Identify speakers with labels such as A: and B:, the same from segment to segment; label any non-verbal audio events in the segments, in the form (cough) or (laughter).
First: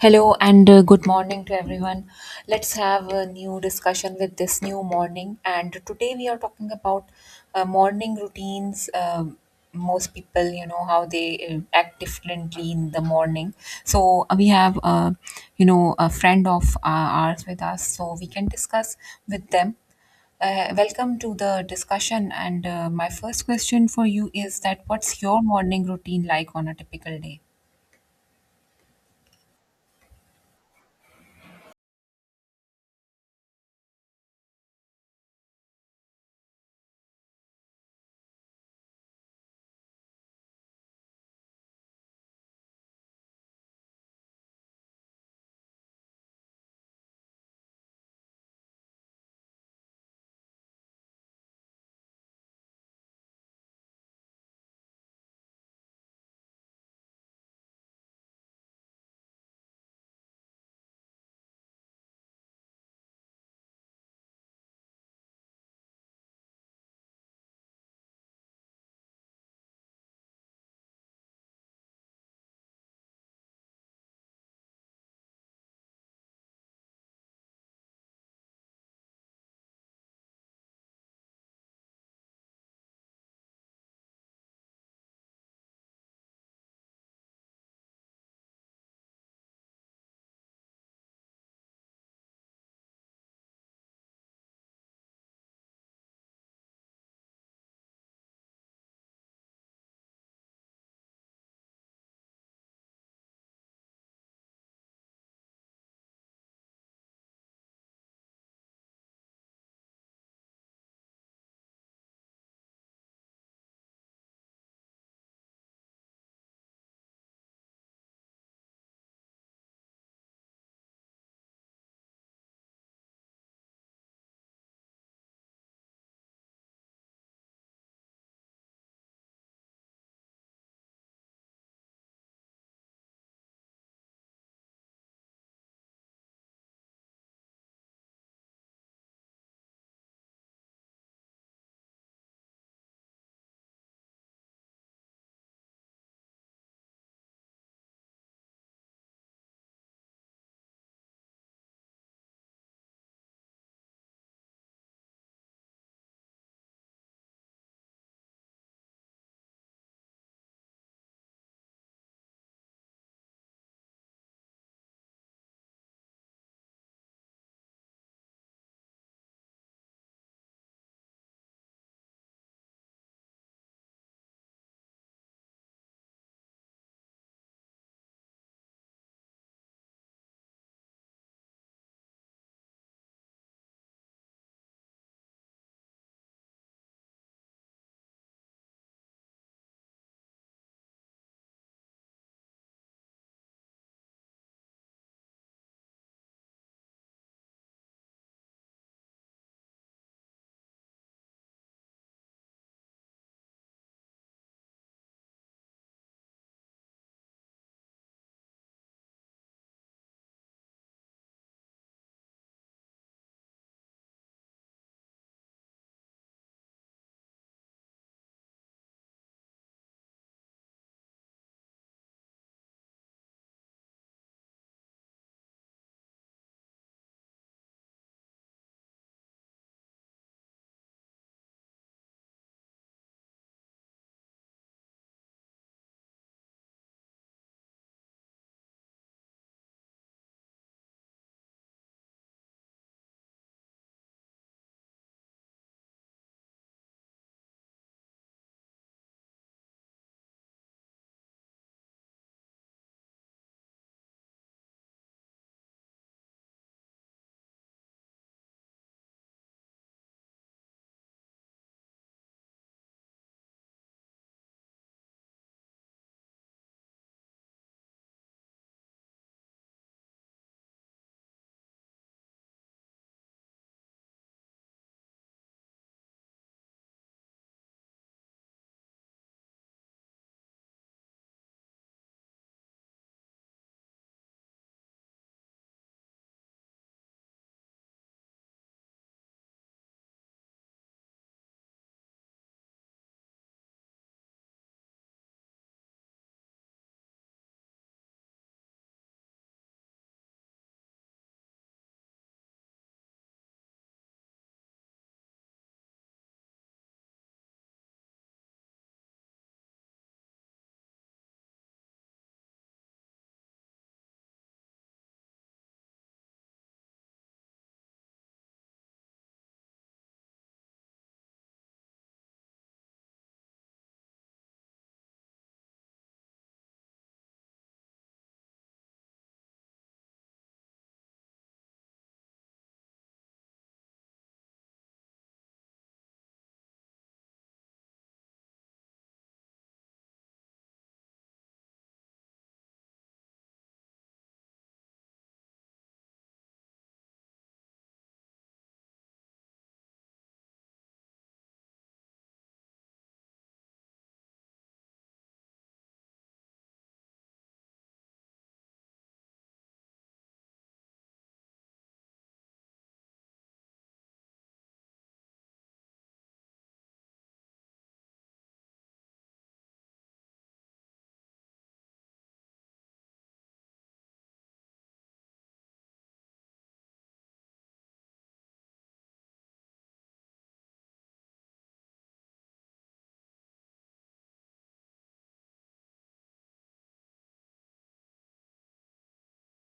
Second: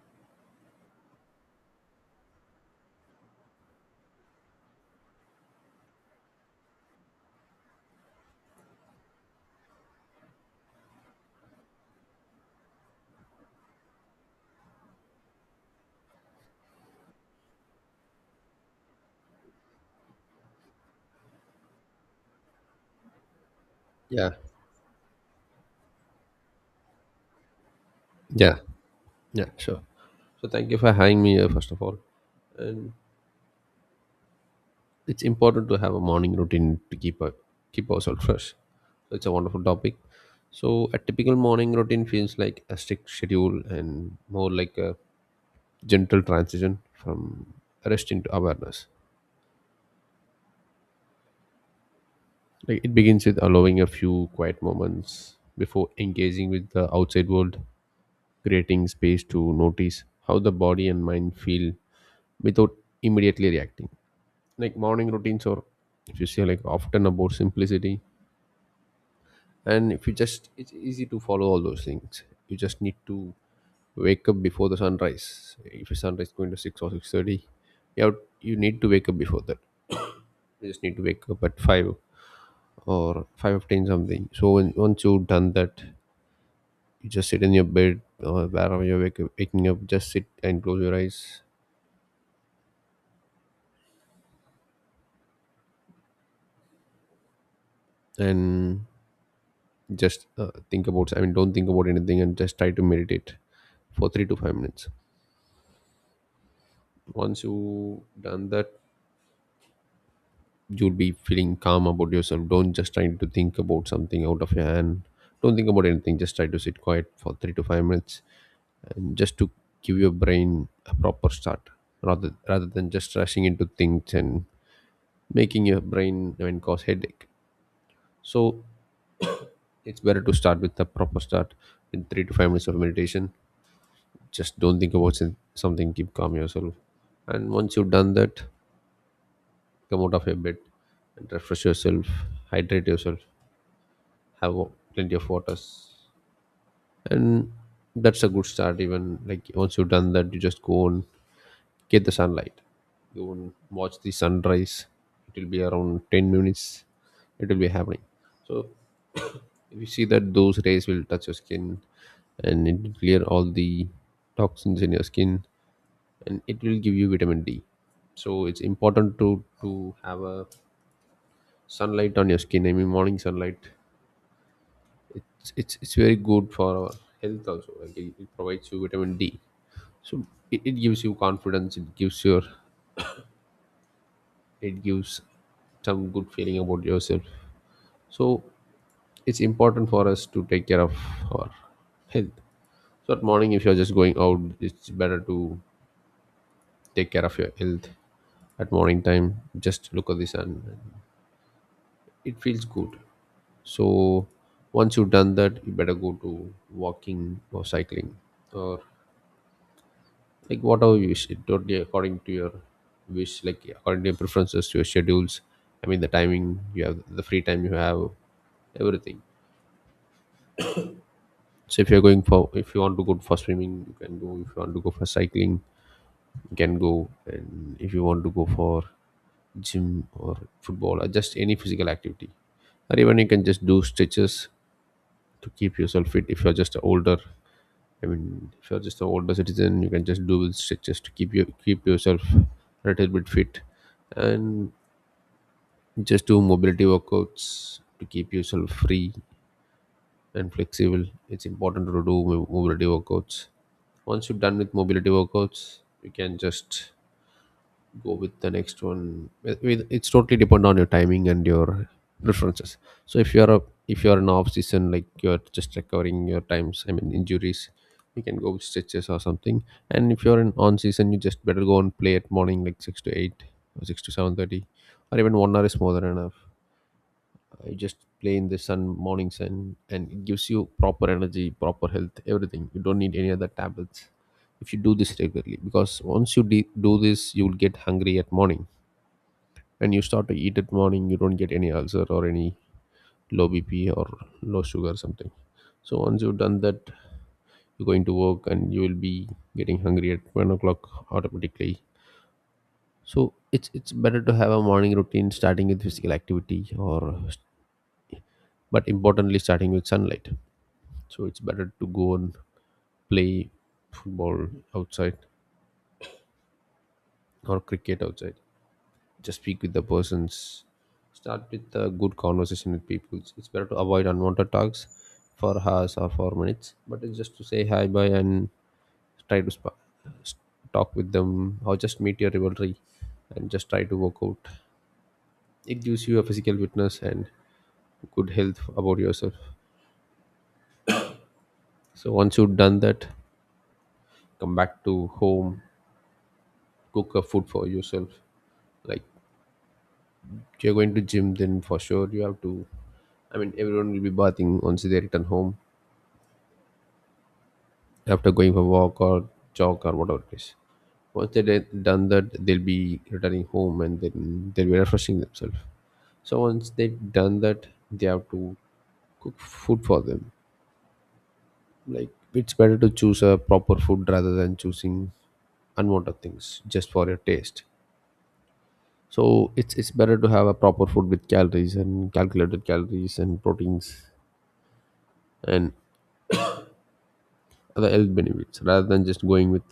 A: Hello and good morning to everyone. Let's have a new discussion with this new morning. And today we are talking about morning routines. Most people, you know, how they act differently in the morning. So we have, you know, a friend of ours with us, so we can discuss with them. Welcome to the discussion. And my first question for
B: Yeah,
A: you is that what's your morning routine like on a typical day?
B: yeah, yeah, sure. So thank you for having me here, first of all. And it's important to have a morning routine to keep ourselves fresh. So it's a wonderful topic. So a typical morning routine feels like a strict schedule and more like a gentle transition from rest into awareness. Like it begins with allowing a few quiet moments before engaging with the outside world, creating space to notice how the body and mind feel without immediately reacting. Like morning routines, or if you say, like, often about simplicity, and if you just, it's easy to follow all those things. You just need to wake up before the sunrise. If the sunrise is going to 6 or 6:30, you have, you need to wake up before that. You just need to wake up at 5 or 5:15 something. So once you've done that, you just sit in your bed or wherever you're waking up, just sit and close your eyes and just think about, I mean, don't think about anything, and just try to meditate for 3 to 5 minutes. Once you done that, you'll be feeling calm about yourself. Don't just try to think about something out of your hand. Don't think about anything, just try to sit quiet for 3 to 5 minutes and just to give your brain a proper start rather than just rushing into things and making your brain, I mean, cause headache. So it's better to start with a proper start with 3 to 5 minutes of meditation. Just don't think about something, keep calm yourself. And once you've done that, come out of your bed and refresh yourself, hydrate yourself, have plenty of waters, and that's a good start. Even like once you've done that, you just go and get the sunlight. Go and watch the sunrise. It will be around 10 minutes. It will be happening. So if you see that, those rays will touch your skin, and it will clear all the toxins in your skin, and it will give you vitamin D. So it's important to have a sunlight on your skin, I mean morning sunlight. It's very good for our health also. It provides you vitamin D. So it gives you confidence, it gives your, it gives some good feeling about yourself. So it's important for us to take care of our health. So at morning, if you're just going out, it's better to take care of your health at morning time. Just look at the sun, it feels good. So once you've done that, you better go to walking or cycling or like whatever you wish. It totally according to your wish, like according to your preferences, your schedules, I mean the timing you have, the free time you have, everything. So if you're going for, if you want to go for swimming, you can go. If you want to go for cycling, you can go. And if you want to go for gym or football or just any physical activity, or even you can just do stretches to keep yourself fit if you're just older. I mean, if you're just an older citizen, you can just do stretches to keep yourself a little bit fit, and just do mobility workouts to keep yourself free and flexible. It's important to do mobility workouts. Once you're done with mobility workouts, you can just go with the next one. It's totally depend on your timing and your preferences. So if you're a, if you're an off season, like you're just recovering your times, I mean injuries, you can go with stretches or something. And if you're in on season, you just better go and play at morning like 6 to 8 or 6 to 7:30, or even 1 hour is more than enough. You just play in the sun, morning sun, and it gives you proper energy, proper health, everything. You don't need any other tablets if you do this regularly, because once you do this, you will get hungry at morning and you start to eat it morning. You don't get any ulcer or any low BP or low sugar or something. So once you've done that, you're going to work and you will be getting hungry at 1 o'clock automatically. So it's better to have a morning routine starting with physical activity, or but importantly starting with sunlight. So it's better to go and play football outside or cricket outside. Just speak with the persons, start with a good conversation with people. Better to avoid unwanted talks for hours or for minutes, but it's just to say hi bye, and try to s- talk with them or just meet your rivalry and just try to work out. It gives you a physical fitness and good health about yourself. So once you've done that, come back to home, cook a food for yourself. Like if you're going to gym, then for sure you have to, I mean, everyone will be bathing once they return home after going for walk or jog or whatever it is. Once they did done that, they'll be returning home and then they'll be refreshing themselves. So once they've done that, they have to cook food for them. Like it's better to choose a proper food rather than choosing unwanted things just for your taste. So it's better to have a proper food with calories and calculated calories and proteins and the health benefits rather than just going with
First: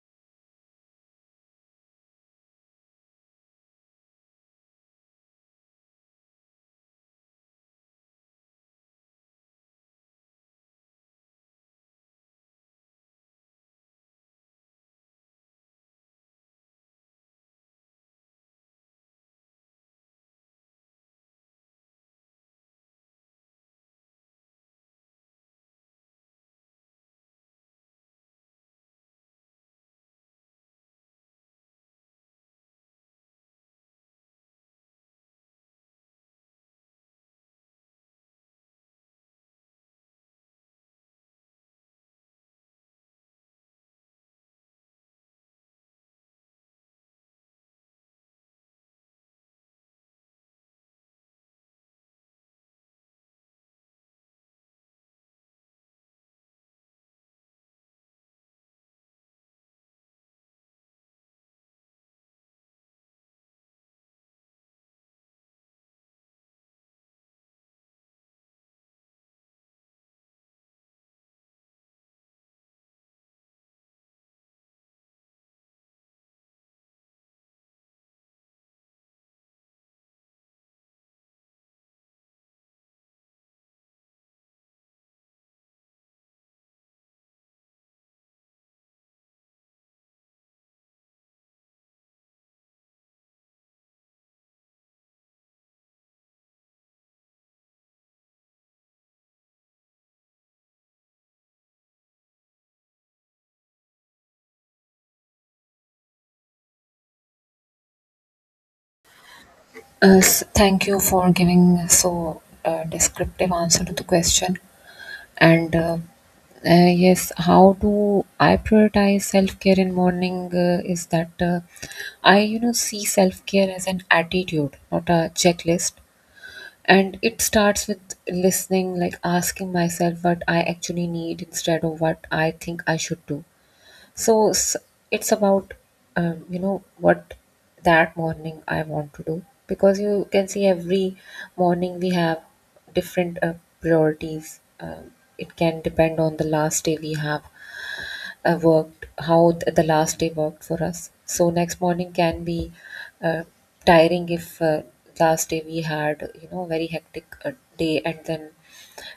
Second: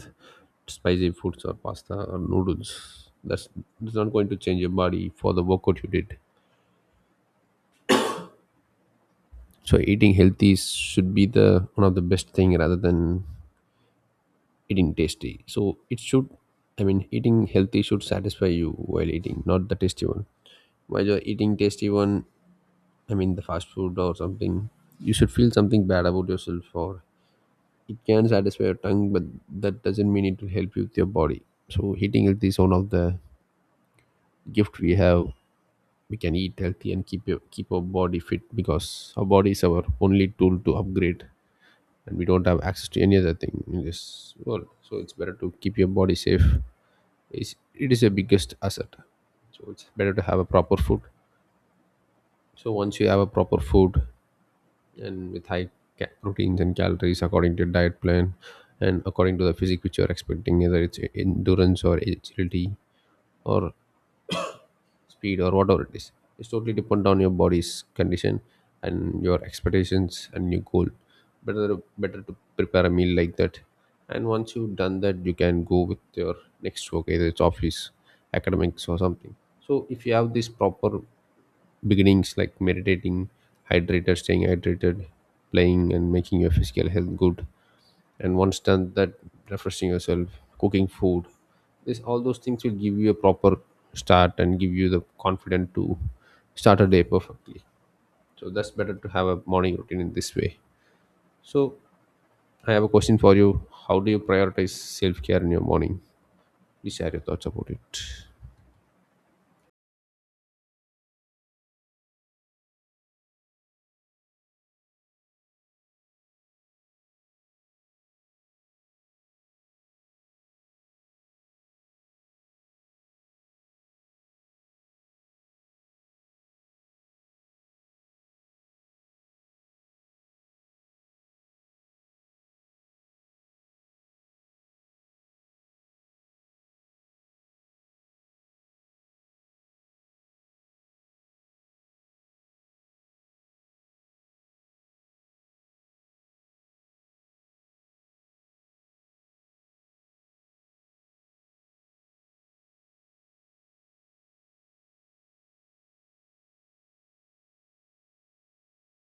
B: spicy foods or pasta or noodles. That's not going to change your body for the workout you did. So eating healthy should be the one of the best thing rather than eating tasty. So it should, I mean, eating healthy should satisfy you while eating, not the tasty one. While you're eating tasty one, I mean the fast food or something, you should feel something bad about yourself, or it can satisfy your tongue, but that doesn't mean it will help you with your body. So eating healthy is one of the gift we have. We can eat healthy and keep our body fit, because our body is our only tool to upgrade, and we don't have access to any other thing in this world. So it's better to keep your body safe. It is your biggest asset. So it's better to have a proper food. So once you have a proper food and with high proteins and calories according to your diet plan and according to the physique which you're expecting, either it's endurance or agility or speed or whatever it is. It's totally depend on your body's condition and your expectations and your goal. Better to prepare a meal like that. And once you've done that, you can go with your next work, either it's office, academics or something. So if you have these proper beginnings like meditating, hydrated staying hydrated, playing and making your physical health good, and once done that, refreshing yourself, cooking food, this all those things will give you a proper start and give you the confidence to start a day perfectly. So that's better to have a morning routine in this way. So I have a question for you. How do you prioritize self-care in your morning? Please share your thoughts about it.
A: Thank you for giving so descriptive answer to the question. And Yes, how do I prioritize self care in morning? Is that I, you know, see self care as an attitude, not a checklist. And it starts with listening, like asking myself what I actually need instead of what I think I should do, so s- it's about, you know, what that morning I want to do. Because you can see every morning we have different priorities. It can depend on the last day we have worked, how the last day worked for us. So next morning can be uh, tiring if last day we had, you know, very hectic day, and then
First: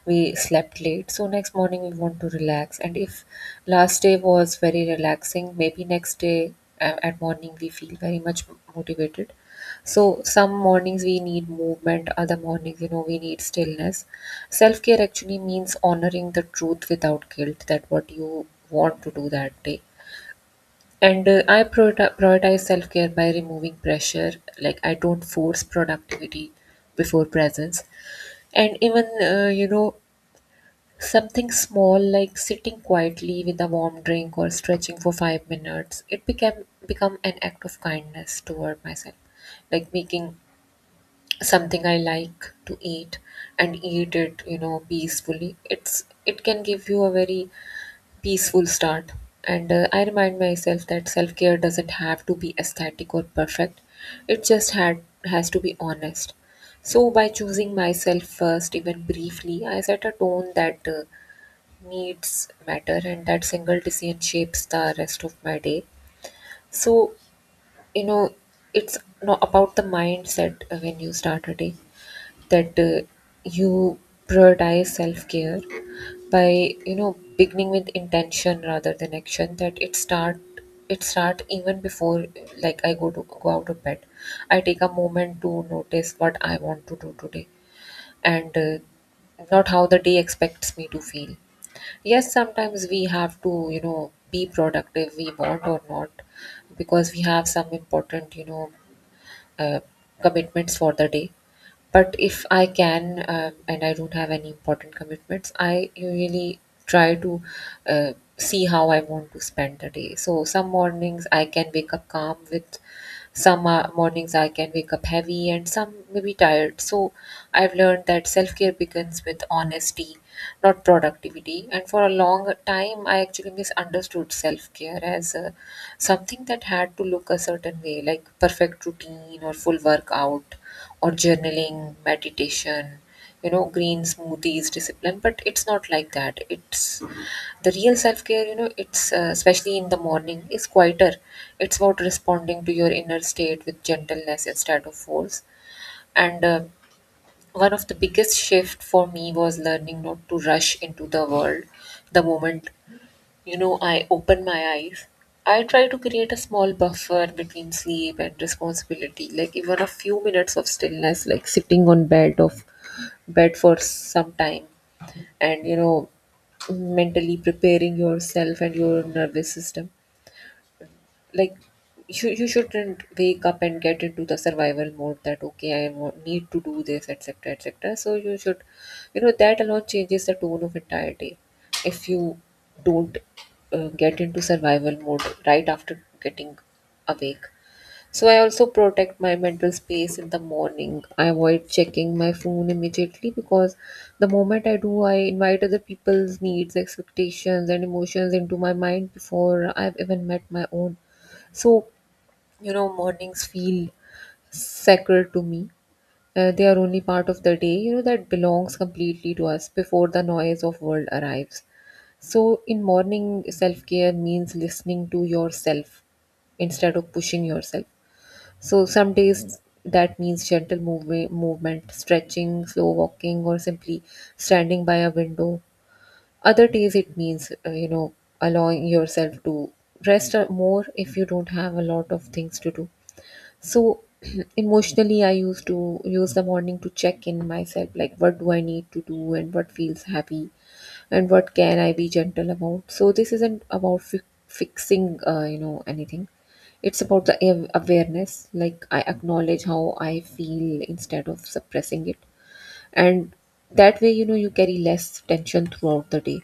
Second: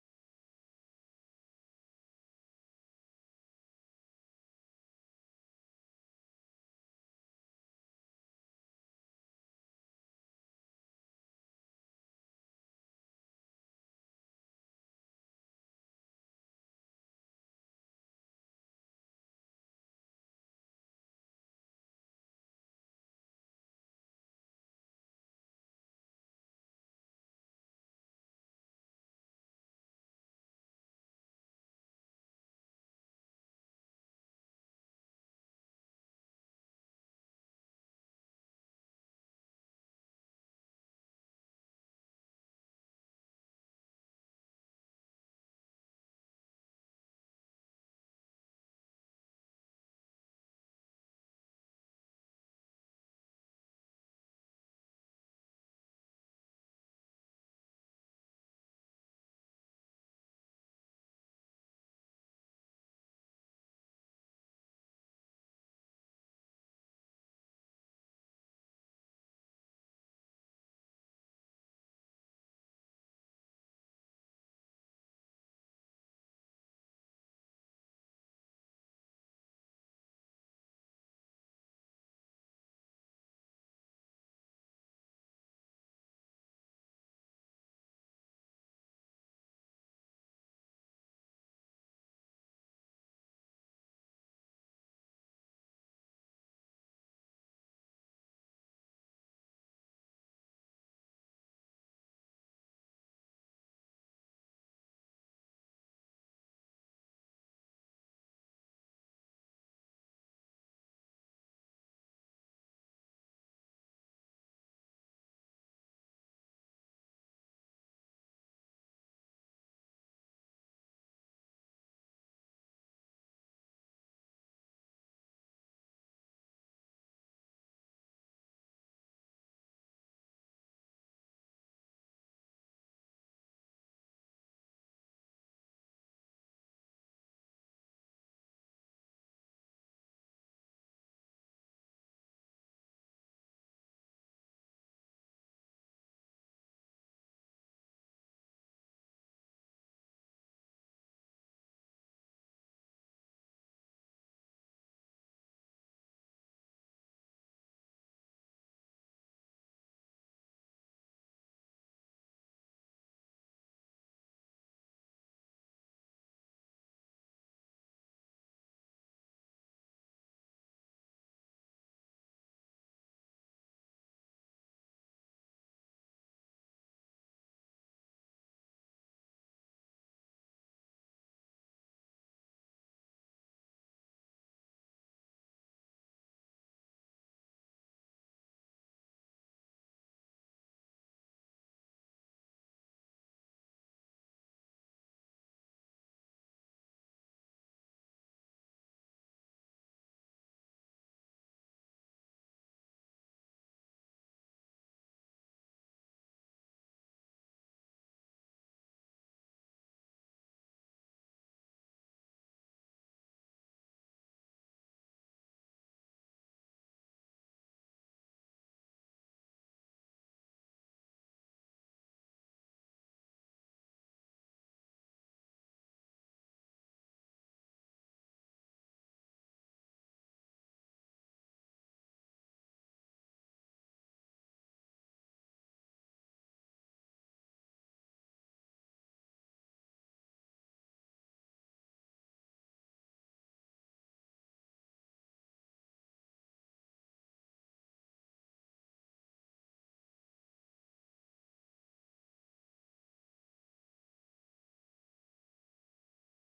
A: we slept late, so next morning we want to relax. And if last day was very relaxing, maybe next day at morning we feel very much motivated. So some mornings we need movement, other mornings, you know, we need stillness. Self care actually means honoring the truth without guilt, that what you want to do that day. And I prioritize self care by removing pressure. Like I don't force productivity before presence. And even you know, something small like sitting quietly with a warm drink or stretching for 5 minutes, it became become an act of kindness toward myself. Like making something I like to eat and eat it, you know, peacefully. It's, it can give you a very peaceful start. And I remind myself that self care doesn't have to be aesthetic or perfect. It just had has to be honest. So, by choosing myself first, even briefly, I set a tone that needs matter, and that single decision shapes the rest of my day. So, you know, it's not about the mindset when you start a day, that you prioritize self-care by, you know, beginning with intention rather than action. That it start even before, like I go to go out of bed, I take a moment to notice what I want to do today, and not how the day expects me to feel. Yes, sometimes we have to, you know, be productive, we want or not, because we have some important, you know, uh, commitments for the day. But if I can and I don't have any important commitments, I usually try to see how I want to spend the day. So some mornings I can wake up calm, with some mornings I can wake up heavy, and some maybe tired. So I've learned that self-care begins with honesty, not productivity. And for a long time, I actually misunderstood self-care as something that had to look a certain way, like perfect routine or full workout, or journaling, meditation, you know, green smoothies, discipline. But it's not like that. It's, the real self care, you know, it's especially in the morning, is quieter. It's about responding to your inner state with gentleness instead of force. And one of the biggest shift for me was learning not to rush into the world the moment, you know, I open my eyes. I try to create a small buffer between sleep and responsibility, like even a few minutes of stillness, like sitting on bed for some time, and, you know, mentally preparing yourself and your nervous system. Like you shouldn't wake up and get into the survival mode, that okay, need to do this, etc., etc. So you should, you know, that alone changes the tone of entire day, if you don't get into survival mode right after getting awake. So I also protect my mental space in the morning. I avoid checking my phone immediately, because the moment I do, I invite other people's needs, expectations, and emotions into my mind before I've even met my own. So, you know, mornings feel sacred to me. They are only part of the day, you know, that belongs completely to us before the noise of world arrives. So, in morning, self-care means listening to yourself instead of pushing yourself. So, some days that means gentle movement, stretching, slow walking, or simply standing by a window. Other days, it means, you know, allowing yourself to rest more if you don't have a lot of things to do. So (clears throat) emotionally, I used to use the morning to check in myself, like what do I need to do, and what feels happy, and what can I be gentle about. So this isn't about fixing, you know, anything. It's about the awareness. Like I acknowledge how I feel instead of suppressing it, and that way, you know, you carry less tension throughout the day.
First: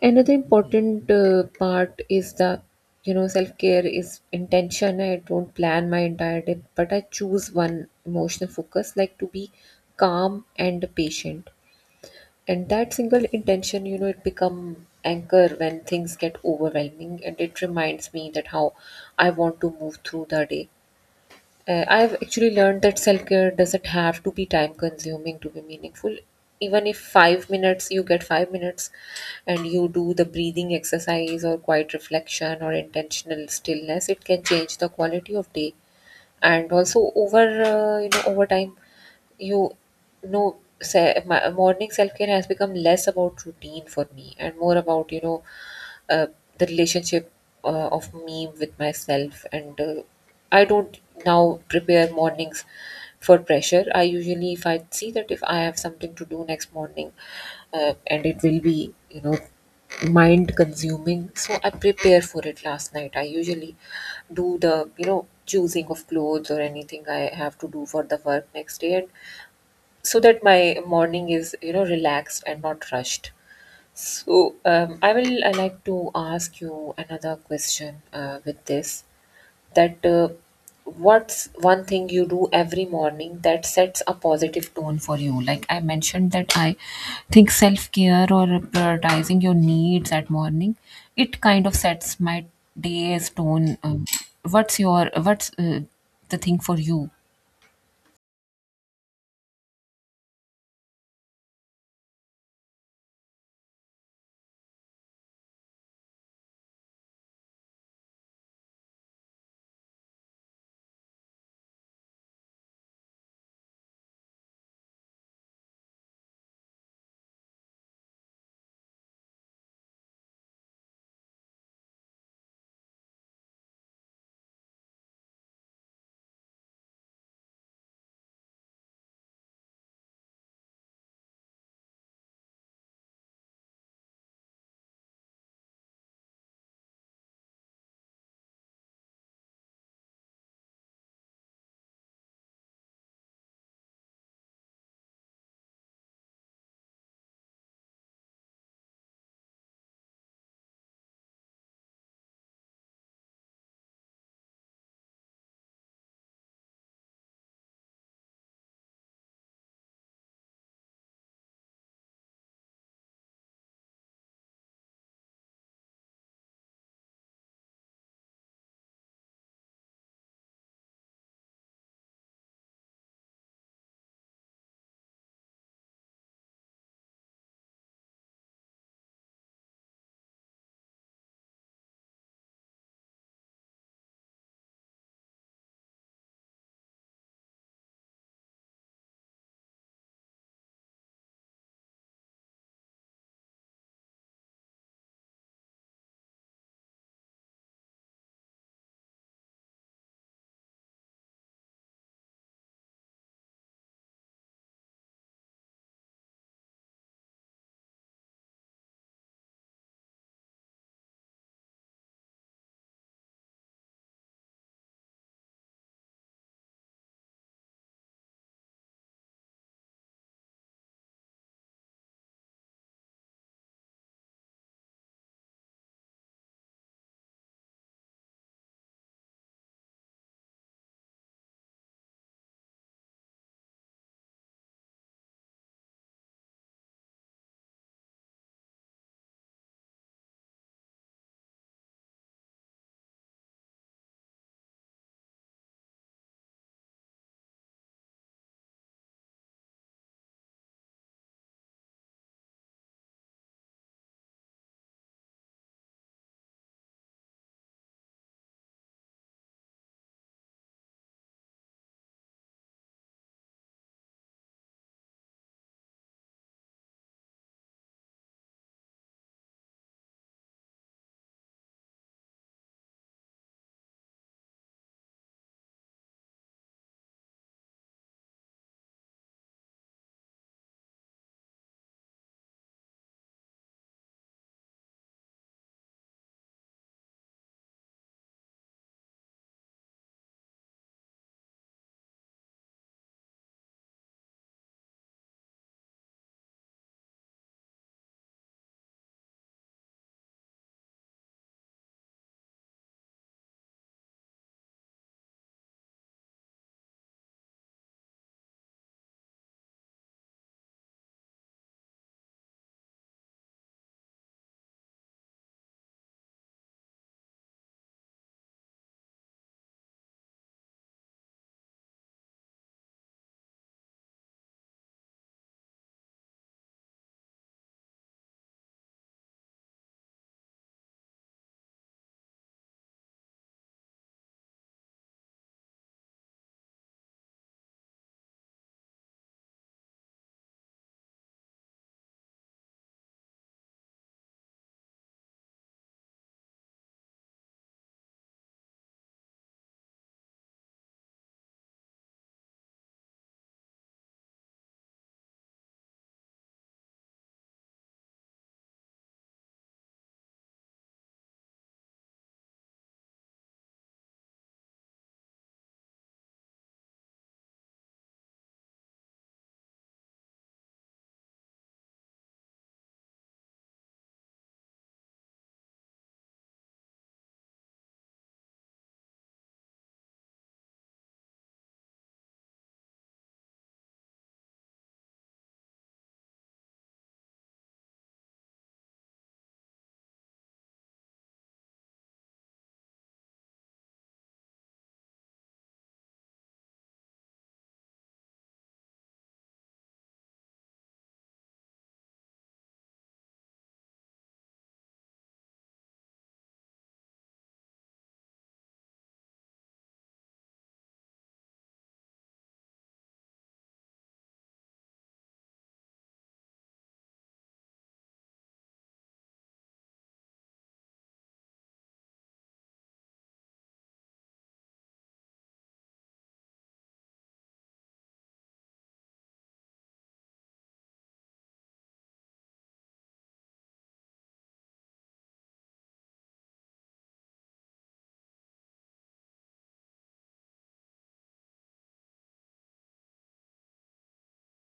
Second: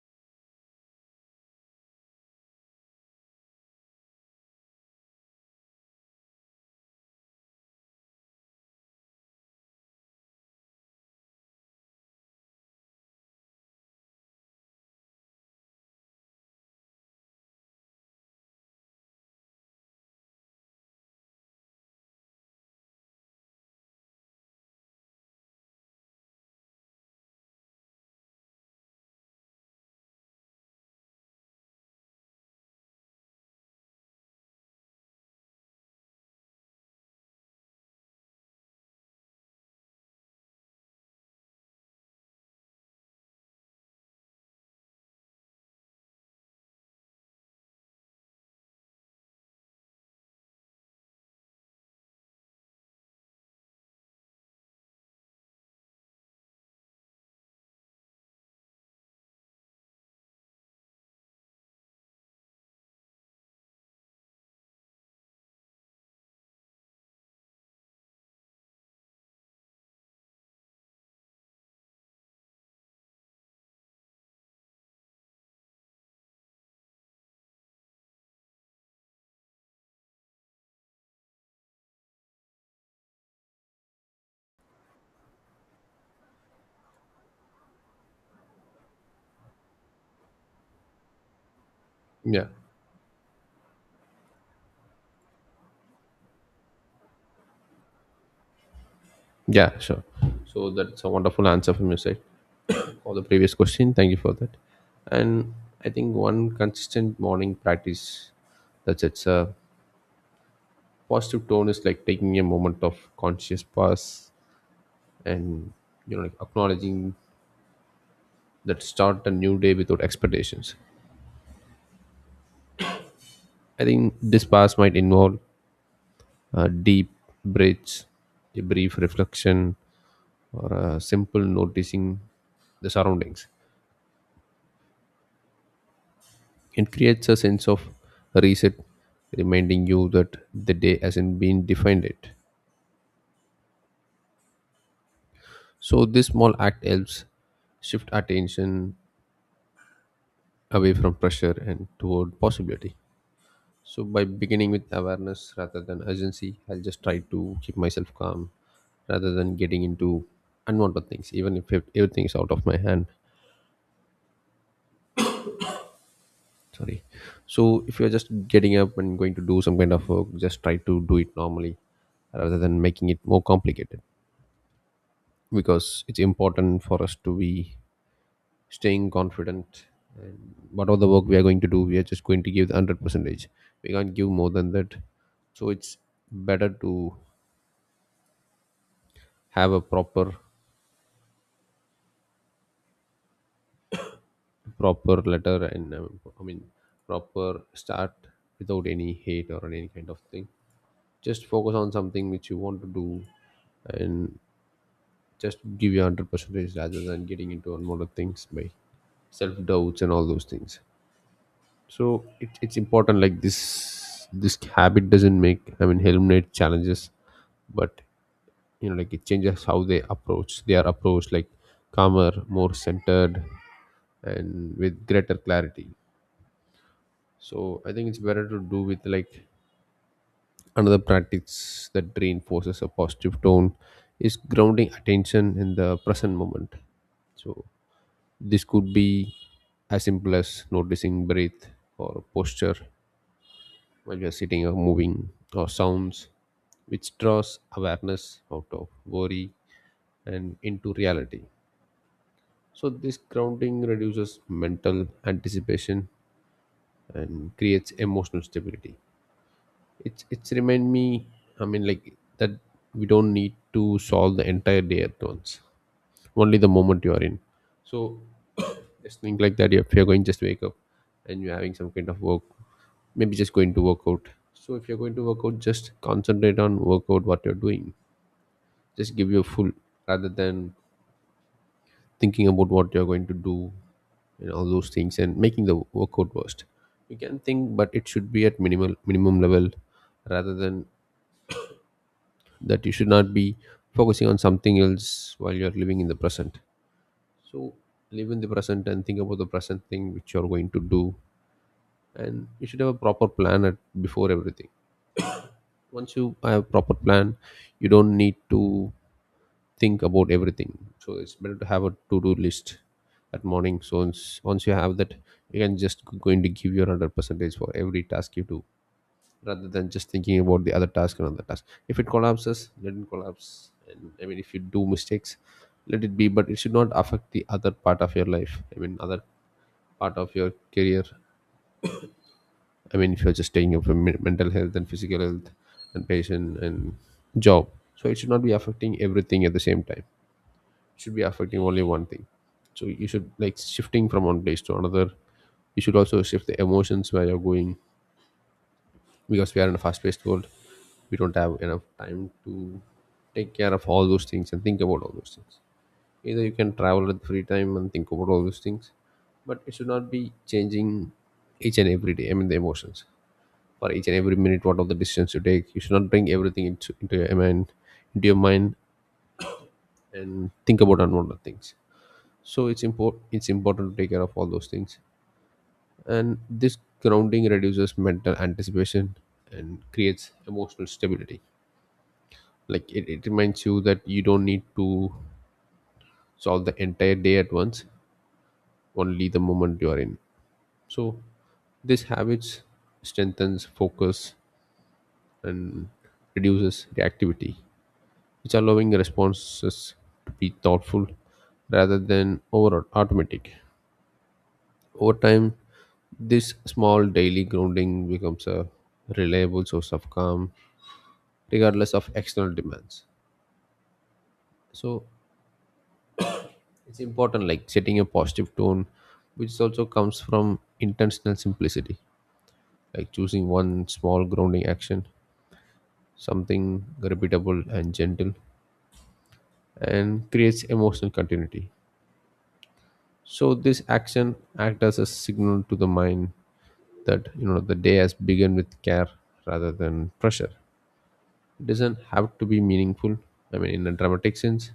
A: Another important part is the, you know, self care is intention. I don't plan my entire day, but I choose one emotional focus, like to be calm and patient. And that single intention, you know, it become anchor when things get overwhelming, and it reminds me that how I want to move through the day. I've actually learned that self care doesn't have to be time consuming to be meaningful. Even if 5 minutes, you get 5 minutes and you do the breathing exercise or quiet reflection or intentional stillness, it can change the quality of day. And also, over you know, over time, you know, morning self care has become less about routine for me and more about, you know, uh, the relationship of me with myself. And I don't now prepare mornings for pressure. I usually, if I see that if I have something to do next morning, and it will be, you know, mind consuming, so I prepare for it last night. I usually do the, you know, choosing of clothes or anything I have to do for the work next day, and so that my morning is, you know, relaxed and not rushed. So, I will, I like to ask you another question with this, that what's one thing you do every morning that sets a positive tone for you? Like I mentioned that I think self-care or prioritizing your needs at morning, it kind of sets my
B: yeah
A: day's tone. What's your, what's the thing for you?
B: yeah sure. So that's a wonderful answer from your side for the previous question, thank you for that. And I think one consistent morning practice that's it's a positive tone is like taking a moment of conscious pause, and you know, like acknowledging that, start a new day without expectations. I think this pause might involve deep breaths, a brief reflection, or a simple noticing the surroundings. It creates a sense of reset, reminding you that the day hasn't been defined yet. So this small act helps shift attention away from pressure and toward possibility. So by beginning with awareness rather than urgency, I'll just try to keep myself calm rather than getting into unwanted things, even if everything is out of my hand. Sorry. So if you're just getting up and going to do some kind of work, just try to do it normally rather than making it more complicated, because it's important for us to be staying confident. Whatever the work we are going to do, we are just going to give the 100 percentage. We can't give more than that. So it's better to have a proper proper letter and I mean proper start without any hate or any kind of thing. Just focus on something which you want to do, and just give your 100%. Rather than getting into a lot of things by self-doubts and all those things. So it's important like this habit doesn't make, I mean eliminate challenges, but you know, like it changes how they approach. They are approached like calmer, more centered, and with greater clarity. So I think it's better to do with like another practice that reinforces a positive tone is grounding attention in the present moment. So this could be as simple as noticing breath or posture while you're sitting or moving, or sounds, which draws awareness out of worry and into reality. So this grounding reduces mental anticipation and creates emotional stability. It's remind me, I mean, like that we don't need to solve the entire day at once, only the moment you are in. So just think like that. If you're going, just wake up and you're having some kind of work, maybe just going to work out. So if you're going to work out, just concentrate on work out what you're doing. Just give your full, rather than thinking about what you're going to do and all those things and making the workout worst. You can think, but it should be at minimal minimum level, rather than that. You should not be focusing on something else while you're living in the present. So live in the present and think about the present thing which you're going to do. And you should have a proper plan at, before everything. Once you have a proper plan, you don't need to think about everything. So it's better to have a to-do list at morning. So once you have that, you can just go into give your 100 percentage for every task you do, rather than just thinking about the other task and other task. If it collapses, let it collapse. And I mean, if you do mistakes, let it be, but it should not affect the other part of your life. I mean, other part of your career. I mean, if you're just taking up for mental health and physical health and patient and job, so it should not be affecting everything at the same time. It should be affecting only one thing. So you should like shifting from one place to another. You should also shift the emotions where you're going, because we are in a fast-paced world. We don't have enough time to take care of all those things and think about all those things. Either you can travel at free time and think about all those things, but it should not be changing each and every day, I mean the emotions, for each and every minute. What are the decisions you take, you should not bring everything into your mind and think about unwanted things. So it's important to take care of all those things. And this grounding reduces mental anticipation and creates emotional stability, like it reminds you that you don't need to solve the entire day at once, only the moment you are in. So this habits strengthens focus and reduces reactivity, which allowing responses to be thoughtful rather than over automatic. Over time, this small daily grounding becomes a reliable source of calm regardless of external demands. So it's important, like setting a positive tone, which also comes from intentional simplicity, like choosing one small grounding action, something repeatable and gentle, and creates emotional continuity. So this action acts as a signal to the mind that you know the day has begun with care rather than pressure. It doesn't have to be meaningful, I mean, in a dramatic sense.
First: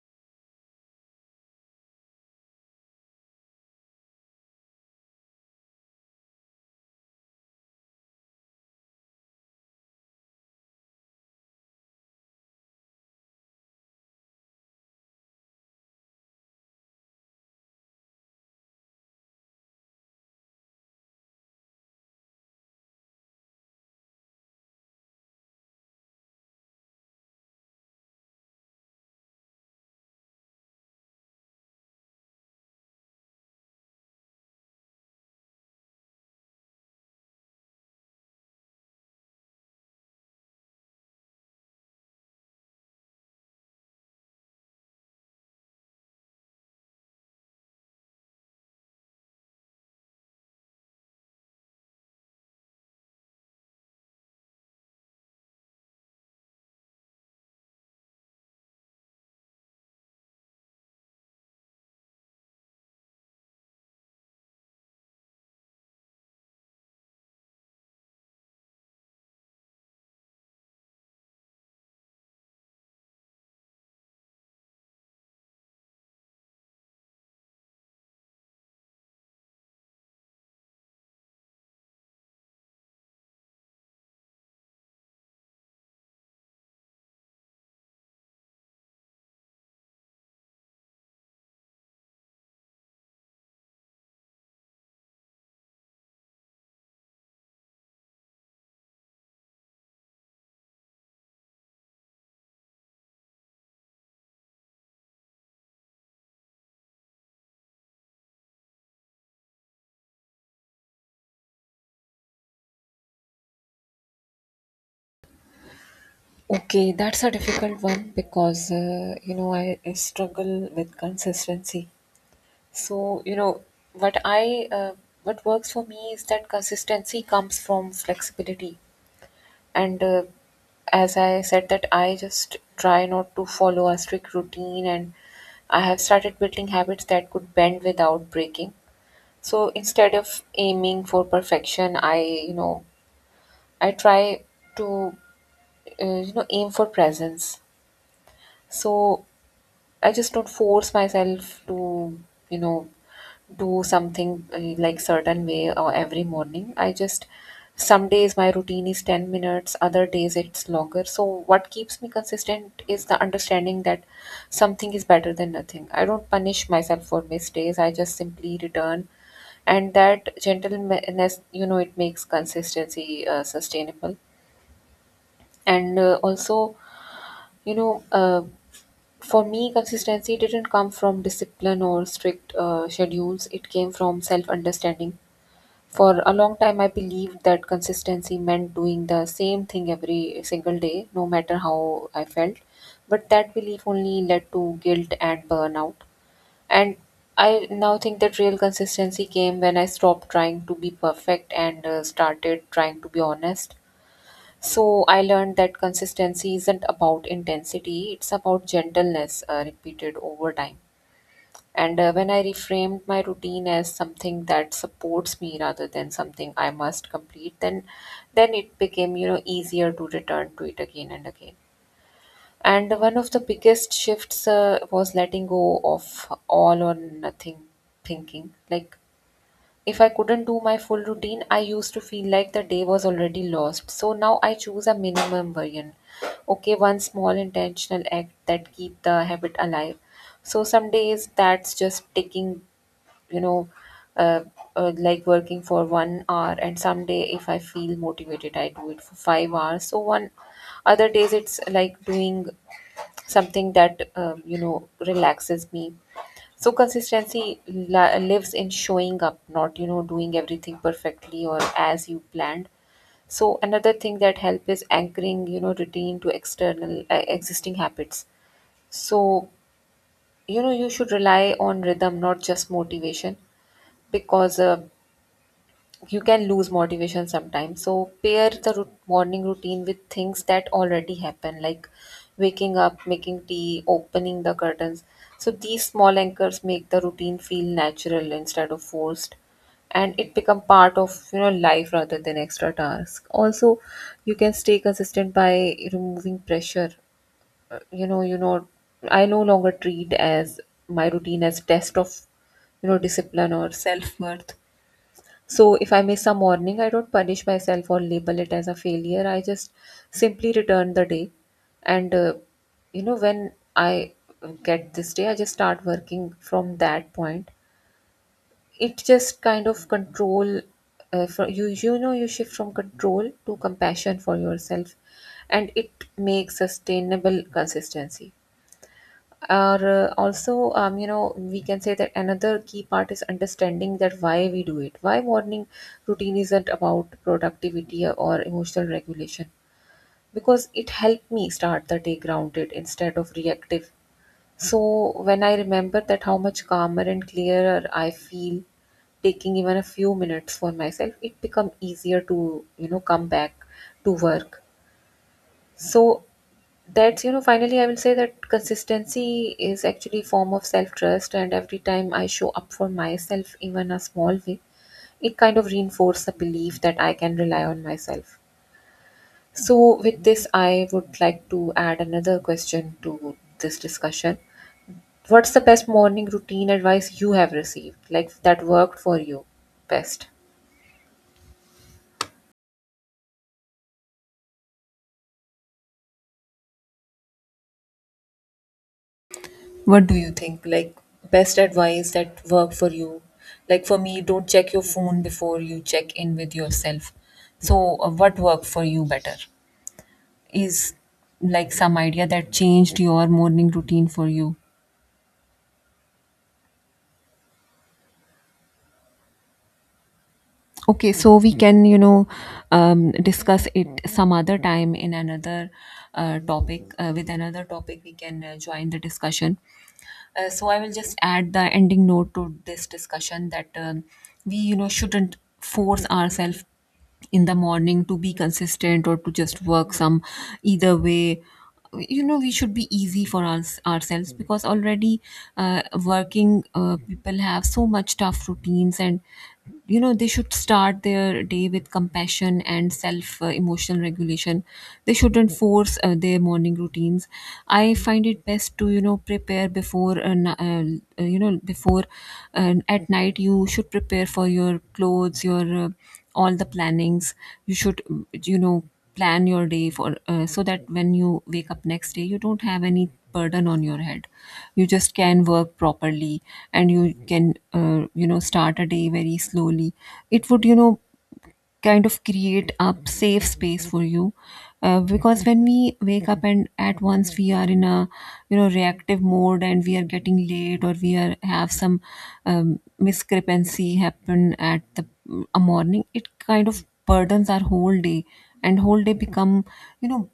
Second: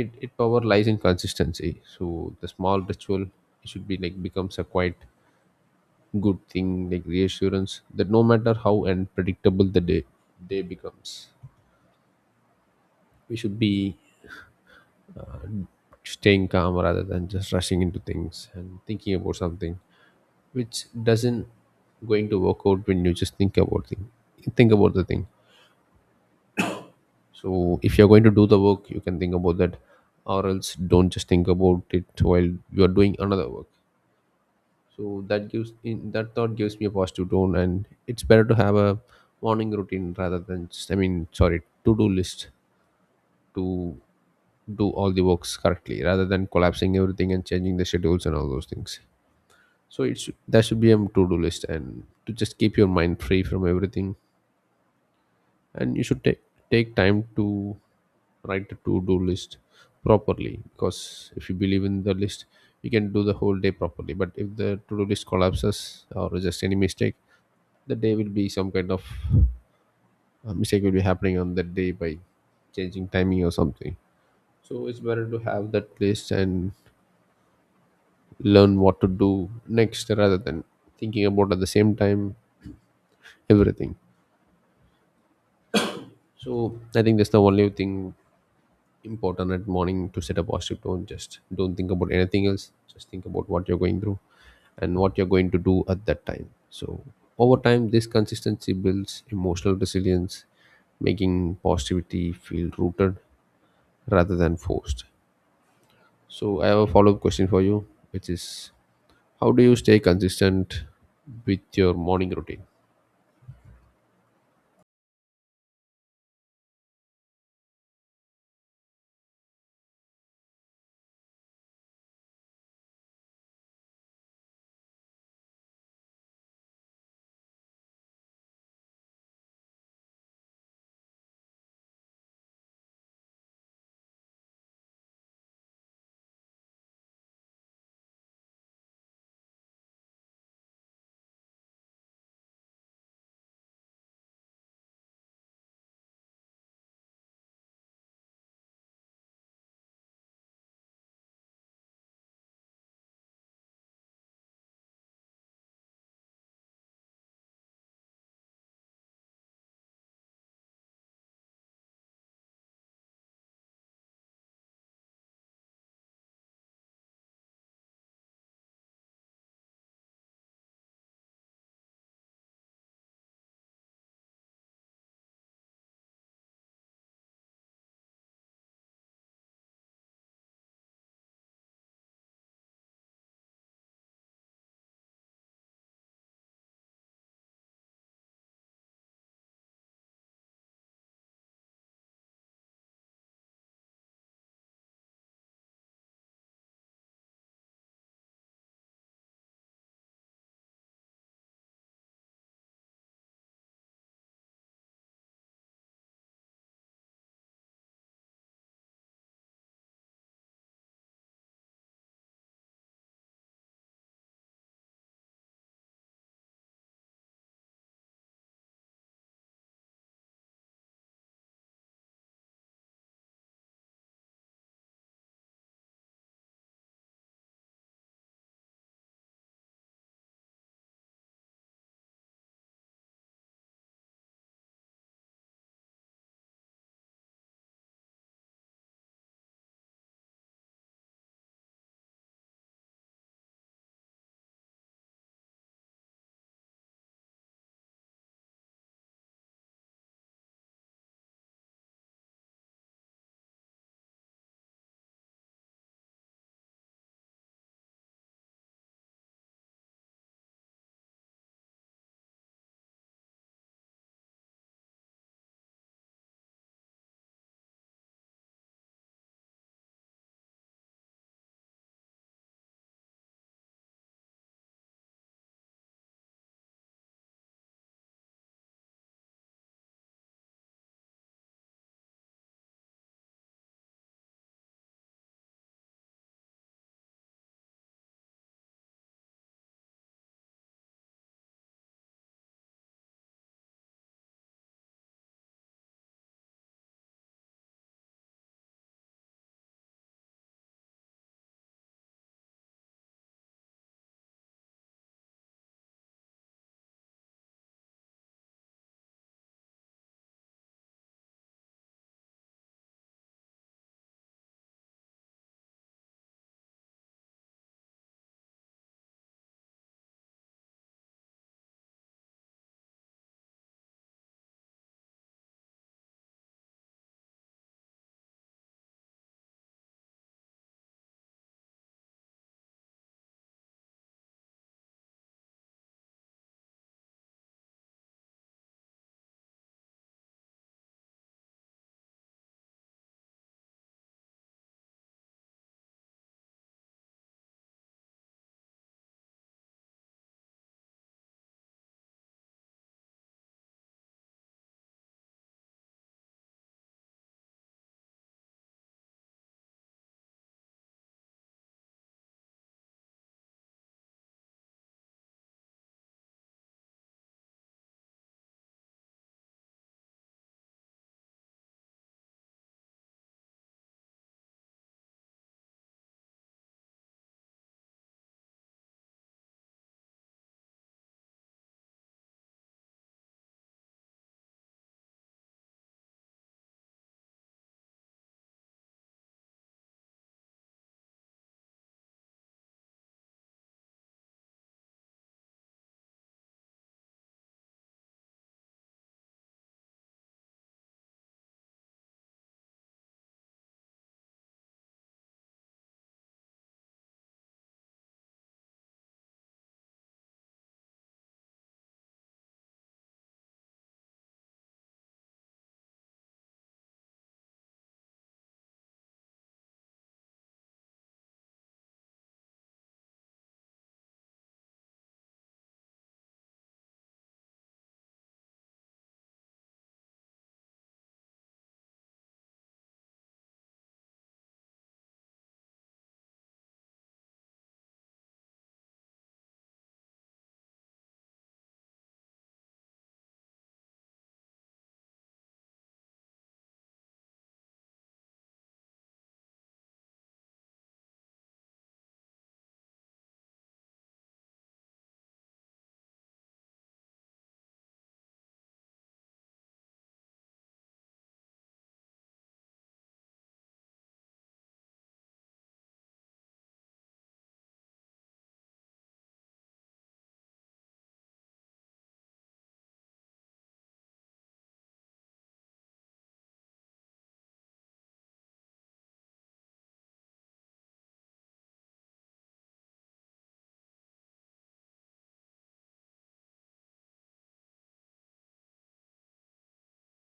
B: It power lies in consistency. So the small ritual should be like becomes a quiet good thing, like reassurance that no matter how unpredictable the day becomes, we should be staying calm rather than just rushing into things and thinking about something which doesn't going to work out. When you just think about thing, think about the thing. So if you're going to do the work, you can think about that, or else don't just think about it while you are doing another work. So that gives in that thought gives me a positive tone. And it's better to have a morning routine rather than just, I mean sorry to-do list to do all the works correctly rather than collapsing everything and changing the schedules and all those things. So it's that should be a to-do list and to just keep your mind free from everything. And you should take time to write the to-do list properly, because if you believe in the list, you can do the whole day properly. But if the to-do list collapses or just any mistake, the day will be some kind of mistake will be happening on that day by changing timing or something. So it's better to have that list and learn what to do next rather than thinking about at the same time everything. So I think that's the only thing important at morning to set a positive tone. Just don't think about anything else, just think about what you're going through and what you're going to do at that time. So over time this consistency builds emotional resilience, making positivity feel rooted rather than forced. So I have a follow up question for you, which is how do you stay consistent with your morning routine?
A: Okay, that's a difficult one, because you know, I struggle with consistency. So, you know, what I what works for me is that consistency comes from flexibility. And as I said, that I just try not to follow a strict routine, and I have started building habits that could bend without breaking. So instead of aiming for perfection, you know, I try to, you know, aim for presence. So I just don't force myself to, you know, do something like certain way or every morning. I just, some days my routine is 10 minutes, other days it's longer. So what keeps me consistent is the understanding that something is better than nothing. I don't punish myself for mistakes, I just simply return, and that gentleness, you know, it makes consistency sustainable. And also, you know, for me consistency didn't come from discipline or strict schedules, it came from self understanding. For a long time, I believed that consistency meant doing the same thing every single day, no matter how I felt. But that belief only led to guilt and burnout. And I now think that real consistency came when I stopped trying to be perfect and started trying to be honest. So I learned that consistency isn't about intensity, it's about gentleness repeated over time. And when I reframed my routine as something that supports me rather than something I must complete, then it became, you know, easier to return to it again and again. And one of the biggest shifts was letting go of all or nothing thinking. Like if I couldn't do my full routine, I used to feel like the day was already lost. So now I choose a minimum version. Okay, one small intentional act that keep the habit alive. So some days that's just taking you know uh, like working for 1 hour, and someday if I feel motivated I do it for 5 hours. So one other days it's like doing something that relaxes me. So consistency lives in showing up, not doing everything perfectly or as you planned. So another thing that help is anchoring routine to external existing habits. So you should rely on rhythm, not just motivation, because you can lose motivation sometimes. So pair the morning routine with things that already happen, like waking up, making tea, opening the curtains. So these small anchors make the routine feel natural instead of forced, and it become part of life rather than extra task. Also, you can stay consistent by removing pressure. Uh, you know you know I no longer treat as my routine as test of discipline or self-worth. So if I miss a morning, I don't punish myself or label it as a failure. I just simply return the day. And, uh, when I get this day, I just start working from that point. It just kind of control. For you you know you shift from control to compassion for yourself, and it makes sustainable consistency. Or we can say that another key part is understanding that why we do it. Why morning routine isn't about productivity or emotional regulation? Because it helped me start the day grounded instead of reactive. So when I remember that how much calmer and clearer I feel taking even a few minutes for myself, it become easier to come back to work. So that's, finally, I will say that consistency is actually a form of self trust, and every time I show up for myself even a small way, it kind of reinforces the belief that I can rely on myself. So with this, I would like to add another question to this discussion. What's the best morning routine advice you have received, like, that worked for you best? What do you think? Like, best advice that worked for you? Like, for me, don't check your phone before you check in with yourself. So, what worked for you better? Is like some idea that changed your morning routine for you? Okay, so we can, discuss it some other time in another topic. With another topic, we can join the discussion. So I will just add the ending note to this discussion that we, shouldn't force ourselves in the morning to be consistent or to just work some either way. You know, we should be easy for us ourselves, because already working people have so much tough routines, and they should start their day with compassion and self emotional regulation. They shouldn't force their morning routines. I find it best to prepare before before, at night, you should prepare for your clothes, your all the plannings. You should plan your day for, so that when you wake up next day, you don't have any burden on your head. You just can work properly, and you can start a day very slowly. It would kind of create a safe space for you, because when we wake up and at once we are in a reactive mode, and we are getting late or we are have some discrepancy happen at the a morning, it kind of burdens our whole day, and whole day become you know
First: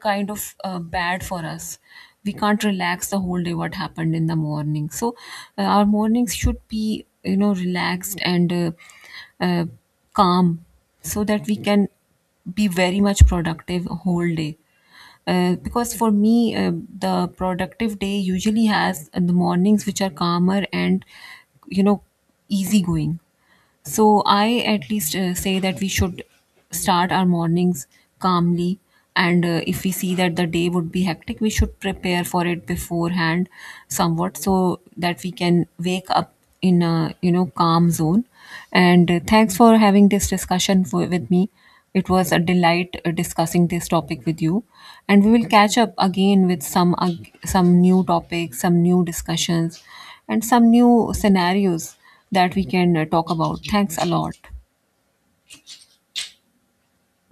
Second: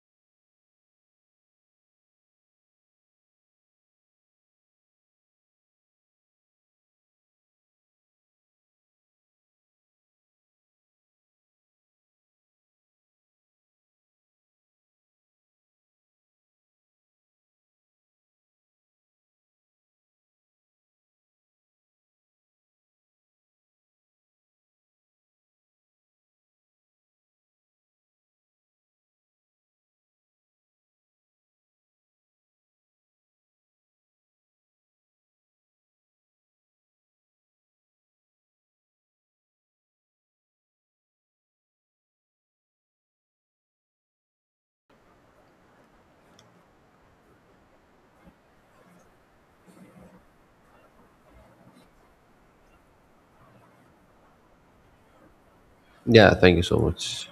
A: kind of bad for us. We can't relax the whole day what happened in the morning. So our mornings should be, relaxed and uh, calm, so that we can be very much productive whole day. Because for me, the productive day usually has the mornings which are calmer and, you know, easygoing. So I at least say that we should start our mornings calmly. And if we see that the day would be hectic, we should prepare for it beforehand somewhat, so that we can wake up in a calm zone. And thanks for having this discussion with me. It was a delight discussing this topic with you, and we will catch up again with some some new topics, some new discussions, and some new scenarios that we can talk about. Thanks a lot.
B: Yeah, thank you so much.